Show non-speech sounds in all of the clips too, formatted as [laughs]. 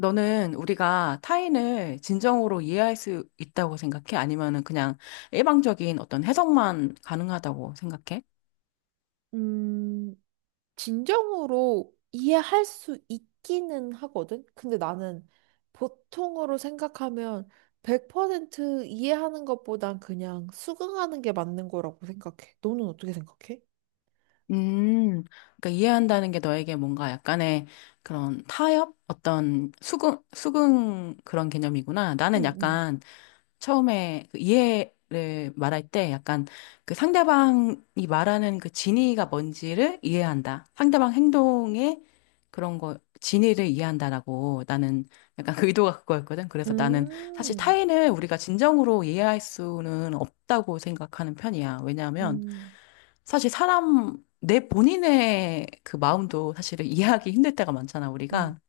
너는 우리가 타인을 진정으로 이해할 수 있다고 생각해? 아니면은 그냥 일방적인 어떤 해석만 가능하다고 생각해? 음, 진정으로 이해할 수 있기는 하거든? 근데 나는 보통으로 생각하면 100% 이해하는 것보단 그냥 수긍하는 게 맞는 거라고 생각해. 너는 어떻게 생각해? 음, 그러니까 이해한다는 게 너에게 뭔가 약간의 그런 타협? 어떤 수긍 그런 개념이구나. 응, 나는 응. 약간 처음에 그 이해를 말할 때 약간 그 상대방이 말하는 그 진의가 뭔지를 이해한다. 상대방 행동의 그런 거, 진의를 이해한다라고 나는 약간 그 의도가 그거였거든. 그래서 나는 사실 음, 타인을 우리가 진정으로 이해할 수는 없다고 생각하는 편이야. 왜냐하면 음, 사실 사람, 내 본인의 그 마음도 사실은 이해하기 힘들 때가 많잖아, 음. 우리가.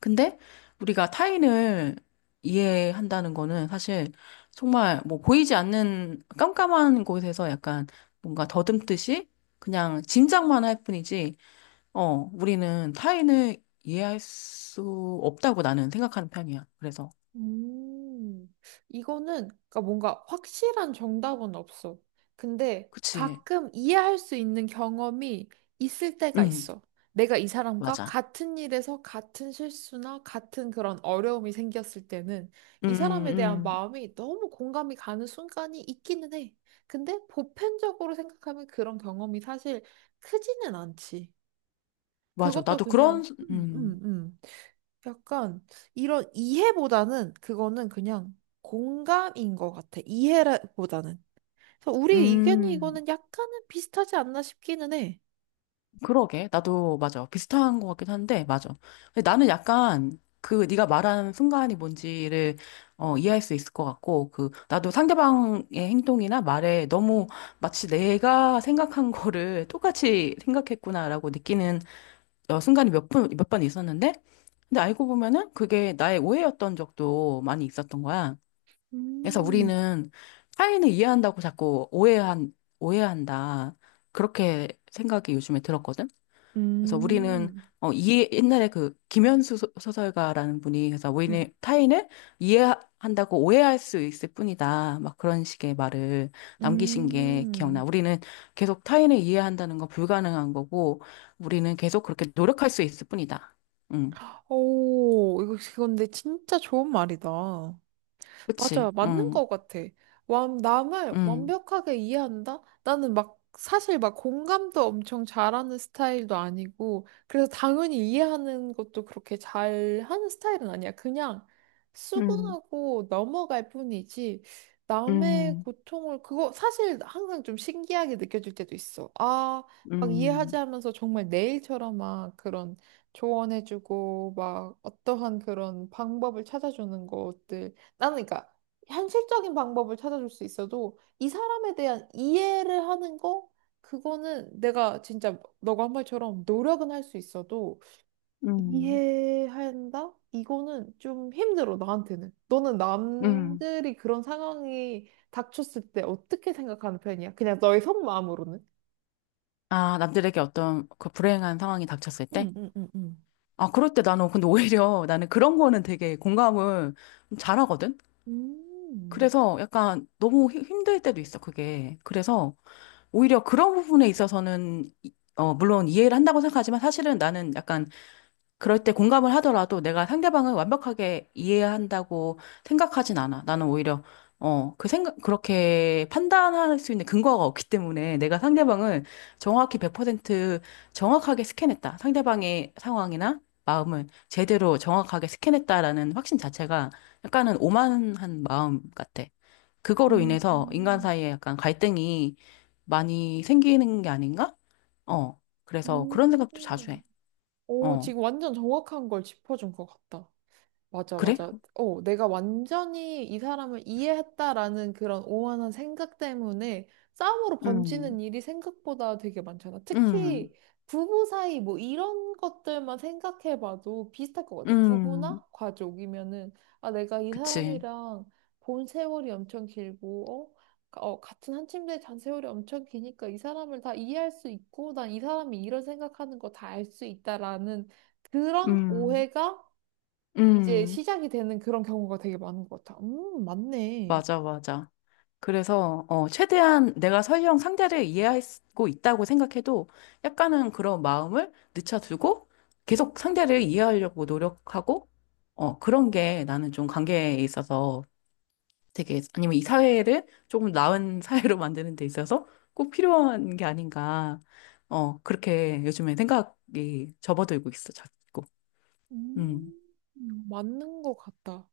근데 우리가 타인을 이해한다는 거는 사실 정말 뭐 보이지 않는 깜깜한 곳에서 약간 뭔가 더듬듯이 그냥 짐작만 할 뿐이지, 우리는 타인을 이해할 수 없다고 나는 생각하는 편이야. 그래서, 음, 이거는 그러니까 뭔가 확실한 정답은 없어. 근데 그치. 가끔 이해할 수 있는 경험이 있을 때가 응, 있어. 내가 이 사람과 맞아. 같은 일에서 같은 실수나 같은 그런 어려움이 생겼을 때는 음, 이 사람에 대한 음, 마음이 너무 공감이 가는 순간이 있기는 해. 근데 보편적으로 생각하면 그런 경험이 사실 크지는 않지. 맞아. 그것도 나도 그런, 그냥, 음, 약간 이런 이해보다는 그거는 그냥 공감인 것 같아. 이해보다는. 그래서 우리 의견이 음. 이거는 약간은 비슷하지 않나 싶기는 해. 그러게. 나도 맞아. 비슷한 것 같긴 한데, 맞아. 근데 나는 약간 그 네가 말한 순간이 뭔지를 이해할 수 있을 것 같고, 그 나도 상대방의 행동이나 말에 너무 마치 내가 생각한 거를 똑같이 생각했구나라고 느끼는 순간이 몇 번 있었는데, 근데 알고 보면은 그게 나의 오해였던 적도 많이 있었던 거야. 그래서 음, 우리는 타인을 이해한다고 자꾸 오해한다. 그렇게 생각이 요즘에 들었거든. 그래서 우리는 음, 어 이해 옛날에 그 김현수 소설가라는 분이 그래서 음. 우리는 타인을 이해한다고 오해할 수 있을 뿐이다. 막 그런 식의 말을 남기신 게 기억나. 음. 우리는 계속 타인을 이해한다는 건 불가능한 거고 우리는 계속 그렇게 노력할 수 있을 뿐이다. 응. 오, 이거 근데 진짜 좋은 말이다. 그치? 맞아요. 맞는 응. 것 같아. 남을 응. 완벽하게 이해한다? 나는 막, 사실 막 공감도 엄청 잘하는 스타일도 아니고, 그래서 당연히 이해하는 것도 그렇게 잘하는 스타일은 아니야. 그냥 응, 수긍하고 넘어갈 뿐이지, 남의 응, 고통을, 그거 사실 항상 좀 신기하게 느껴질 때도 있어. 아, 막 이해하지 응, 하면서 정말 내 일처럼 막 그런 조언해주고, 막 어떠한 그런 방법을 찾아주는 것들. 나는 그러니까 현실적인 방법을 찾아줄 수 있어도 이 사람에 대한 이해를 하는 거 그거는 내가 진짜 너가 한 말처럼 노력은 할 수 있어도 응. 이해한다? 이거는 좀 힘들어 나한테는. 너는 응. 남들이 그런 상황이 닥쳤을 때 어떻게 생각하는 편이야? 그냥 너의 속마음으로는? 아, 남들에게 어떤 그 불행한 상황이 닥쳤을 때? 응, 응, 응, 응. 아, 그럴 때 나는 근데 오히려 나는 그런 거는 되게 공감을 좀 잘하거든? 음. 그래서 약간 너무 힘들 때도 있어, 그게. 그래서 오히려 그런 부분에 있어서는, 물론 이해를 한다고 생각하지만 사실은 나는 약간 그럴 때 공감을 하더라도 내가 상대방을 완벽하게 이해한다고 생각하진 않아. 나는 오히려, 그렇게 판단할 수 있는 근거가 없기 때문에 내가 상대방을 정확히 100% 정확하게 스캔했다. 상대방의 상황이나 마음을 제대로 정확하게 스캔했다라는 확신 자체가 약간은 오만한 마음 같아. 그거로 인해서 인간 음, 사이에 약간 갈등이 많이 생기는 게 아닌가? 어, 그래서 그런 생각도 자주 음. 해. 오, 어. 지금 완전 정확한 걸 짚어준 것 같다. 맞아, 그래? 맞아. 어, 내가 완전히 이 사람을 이해했다라는 그런 오만한 생각 때문에 싸움으로 음, 번지는 일이 생각보다 되게 많잖아. 특히 음, 부부 사이 뭐 이런 것들만 생각해봐도 비슷할 것 같아. 부부나 음, 가족이면은, 아, 내가 이 그치. 사람이랑 본 세월이 엄청 길고, 어? 어, 같은 한 침대에 잔 세월이 엄청 기니까 이 사람을 다 이해할 수 있고, 난 이 사람이 이런 생각하는 거 다 알 수 있다라는 그런 음, 오해가 이제 음, 시작이 되는 그런 경우가 되게 많은 것 같아. 맞네. 맞아, 맞아. 그래서, 최대한 내가 설령 상대를 이해하고 있다고 생각해도 약간은 그런 마음을 늦춰두고 계속 상대를 이해하려고 노력하고, 그런 게 나는 좀 관계에 있어서 되게, 아니면 이 사회를 조금 나은 [laughs] 사회로 만드는 데 있어서 꼭 필요한 게 아닌가. 그렇게 요즘에 생각이 접어들고 있어, 자꾸. 음. 음, 맞는 것 같다.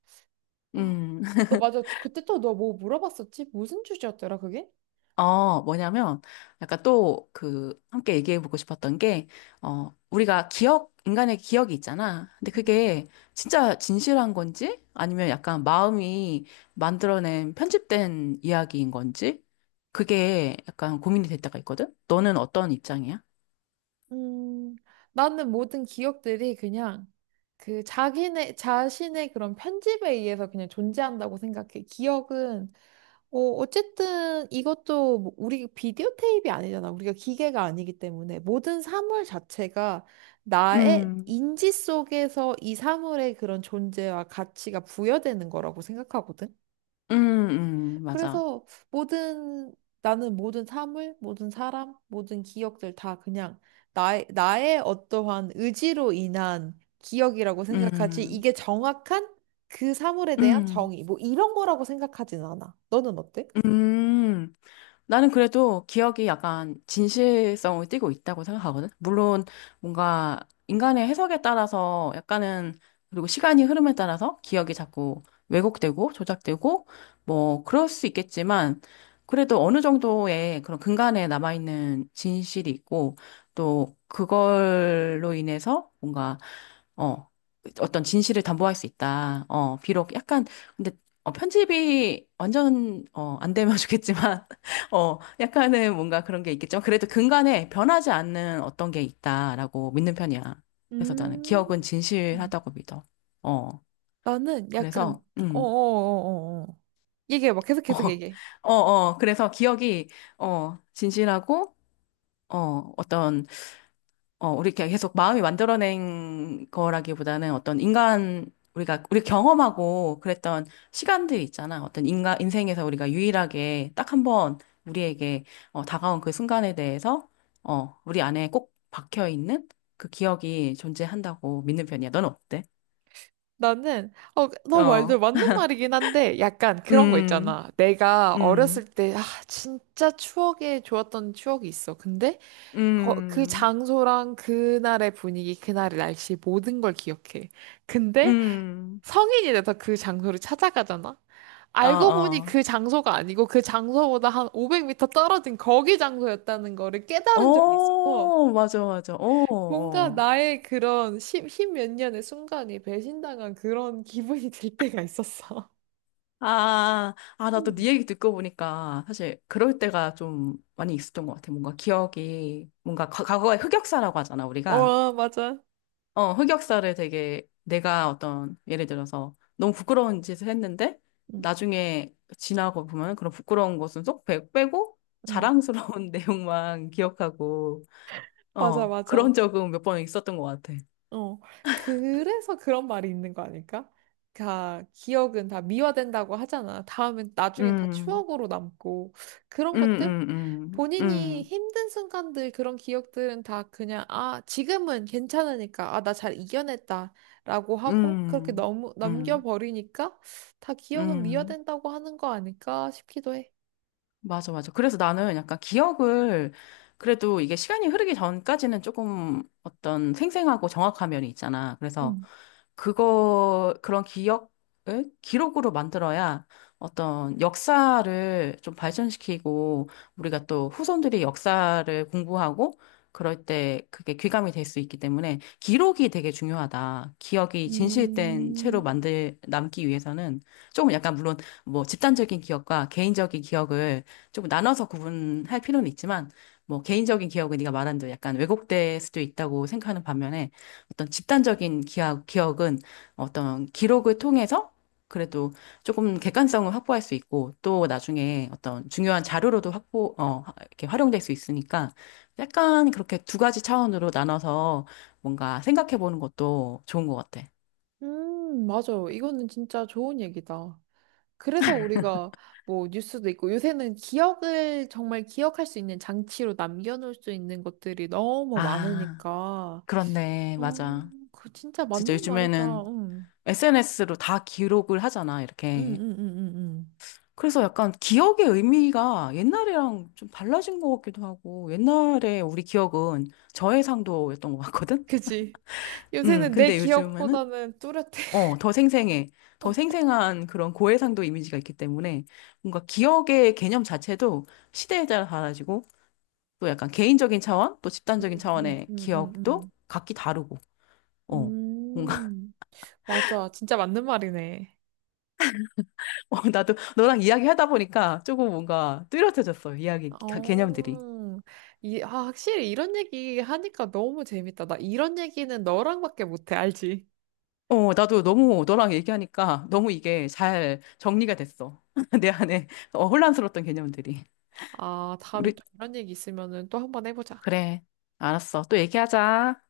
아, 음, 너 [laughs] 맞아. 그때 또 너 뭐 물어봤었지? 무슨 주제였더라, 그게? 뭐냐면, 약간 또 그, 함께 얘기해보고 싶었던 게, 우리가 인간의 기억이 있잖아. 근데 그게 진짜 진실한 건지, 아니면 약간 마음이 만들어낸 편집된 이야기인 건지, 그게 약간 고민이 될 때가 있거든? 너는 어떤 입장이야? 음, 나는 모든 기억들이 그냥 그 자기네, 자신의 그런 편집에 의해서 그냥 존재한다고 생각해. 기억은, 어, 어쨌든 이것도 뭐 우리 비디오 테이프이 아니잖아. 우리가 기계가 아니기 때문에 모든 사물 자체가 나의 음, 인지 속에서 이 사물의 그런 존재와 가치가 부여되는 거라고 생각하거든. 음, 맞아. 그래서 모든 나는 모든 사물, 모든 사람, 모든 기억들 다 그냥 나의, 나의 어떠한 의지로 인한 기억이라고 생각하지 음, 이게 정확한 그 사물에 대한 음, 정의 뭐 이런 거라고 생각하진 않아. 너는 어때? 음. 나는 그래도 기억이 약간 진실성을 띠고 있다고 생각하거든. 물론 뭔가 인간의 해석에 따라서 약간은 그리고 시간이 흐름에 따라서 기억이 자꾸 왜곡되고 조작되고 뭐 그럴 수 있겠지만 그래도 어느 정도의 그런 근간에 남아있는 진실이 있고 또 그걸로 인해서 뭔가 어, 어떤 진실을 담보할 수 있다. 비록 약간, 근데, 편집이 완전, 안 되면 [laughs] 좋겠지만, 약간은 뭔가 그런 게 있겠죠. 그래도 근간에 변하지 않는 어떤 게 있다라고 믿는 편이야. 그래서 나는 음. 기억은 진실하다고 믿어. 어, 나는 약간 그래서, 어어어어 얘기해봐 계속 [laughs] 계속 얘기해. 그래서 기억이, 진실하고, 어, 어떤 우리 이렇게 계속 마음이 만들어낸 거라기보다는 어떤 인간, 우리 경험하고 그랬던 시간들이 있잖아. 어떤 인생에서 우리가 유일하게 딱 한번 우리에게 다가온 그 순간에 대해서, 우리 안에 꼭 박혀있는 그 기억이 존재한다고 믿는 편이야. 넌 어때? 나는 어, 너 말도 어, 맞는 말이긴 한데 약간 그런 거 음, 있잖아. 내가 음, 어렸을 때 아, 진짜 추억에 좋았던 추억이 있어. 근데 그 음, 장소랑 그날의 분위기, 그날의 날씨 모든 걸 기억해. 근데 음, 성인이 돼서 그 장소를 찾아가잖아. 어, 알고 보니 어. 그 장소가 아니고 그 장소보다 한 500m 떨어진 거기 장소였다는 거를 깨달은 적이 있어서 오, 맞아, 맞아. 오, 뭔가 어. 나의 그런 십몇 년의 순간이 배신당한 그런 [laughs] 기분이 들 때가 있었어. 아, 아, [laughs] 나 또 네 음. 얘기 듣고 보니까 사실 그럴 때가 좀 많이 있었던 것 같아. 뭔가 기억이, 뭔가 과거의 흑역사라고 하잖아, 우리가. 어, 맞아. 흑역사를 되게 내가 어떤, 예를 들어서 너무 부끄러운 짓을 했는데 응, 나중에 지나고 보면 그런 부끄러운 것은 쏙 빼고 응. 자랑스러운 [laughs] 내용만 기억하고, 맞아, 그런 맞아. 적은 몇 번 있었던 것 같아. 어, 그래서 그런 말이 있는 거 아닐까? 다 기억은 다 미화된다고 하잖아. 다음엔 나중엔 다 음, 추억으로 남고 그런 음, 것들? 음, 음, 본인이 음, 힘든 순간들 그런 기억들은 다 그냥 아, 지금은 괜찮으니까 아, 나 잘 이겨냈다라고 하고 그렇게 음, 너무 음, 넘겨버리니까 다 기억은 음. 미화된다고 하는 거 아닐까 싶기도 해. 맞아, 맞아. 그래서 나는 약간 기억을 그래도 이게 시간이 흐르기 전까지는 조금 어떤 생생하고 정확한 면이 있잖아. 그래서 음. 그런 기억을 기록으로 만들어야 어떤 역사를 좀 발전시키고 우리가 또 후손들이 역사를 공부하고 그럴 때 그게 귀감이 될 수 있기 때문에 기록이 되게 중요하다. 기억이 진실된 음, 채로 남기 위해서는 조금 약간 물론 뭐 집단적인 기억과 개인적인 기억을 조금 나눠서 구분할 필요는 있지만 뭐 개인적인 기억은 네가 말한 대로 약간 왜곡될 수도 있다고 생각하는 반면에 어떤 집단적인 기억은 어떤 기록을 통해서 그래도 조금 객관성을 확보할 수 있고 또 나중에 어떤 중요한 자료로도 확보 이렇게 활용될 수 있으니까 약간 그렇게 두 가지 차원으로 나눠서 뭔가 생각해 보는 것도 좋은 것 같아. 맞아. 이거는 진짜 좋은 얘기다. 그래서 우리가 뭐 뉴스도 있고 요새는 기억을 정말 기억할 수 있는 장치로 남겨놓을 수 있는 것들이 너무 아, 많으니까. 그렇네. 어, 맞아. 그 진짜 진짜 맞는 말이다. 요즘에는 응, SNS로 다 기록을 하잖아, 응, 이렇게. 응, 응, 응. 응. 그래서 약간 기억의 의미가 옛날이랑 좀 달라진 것 같기도 하고, 옛날에 우리 기억은 저해상도였던 것 같거든? 그지? 요새는 내 근데 요즘에는, 기억보다는 뚜렷해. 더 생생해. [laughs] 더 어, 생생한 그런 고해상도 이미지가 있기 때문에 뭔가 기억의 개념 자체도 시대에 따라 달라지고, 또 약간 개인적인 차원, 또 응, 집단적인 응, 차원의 응, 응, 기억도 응. 각기 다르고, 어. 뭔가, 음, 맞아. 진짜 맞는 말이네. [laughs] 나도 너랑 이야기 하다 보니까 조금 뭔가 뚜렷해졌어, 개념들이. 어, 이, 아, 확실히 이런 얘기 하니까 너무 재밌다. 나 이런 얘기는 너랑밖에 못해, 알지? 나도 너무 너랑 얘기하니까 너무 이게 잘 정리가 됐어. [laughs] 내 안에 혼란스러웠던 개념들이. 아, 다음에 우리, 또 이런 얘기 있으면은 또 한번 해보자. 그래. 알았어. 또 얘기하자.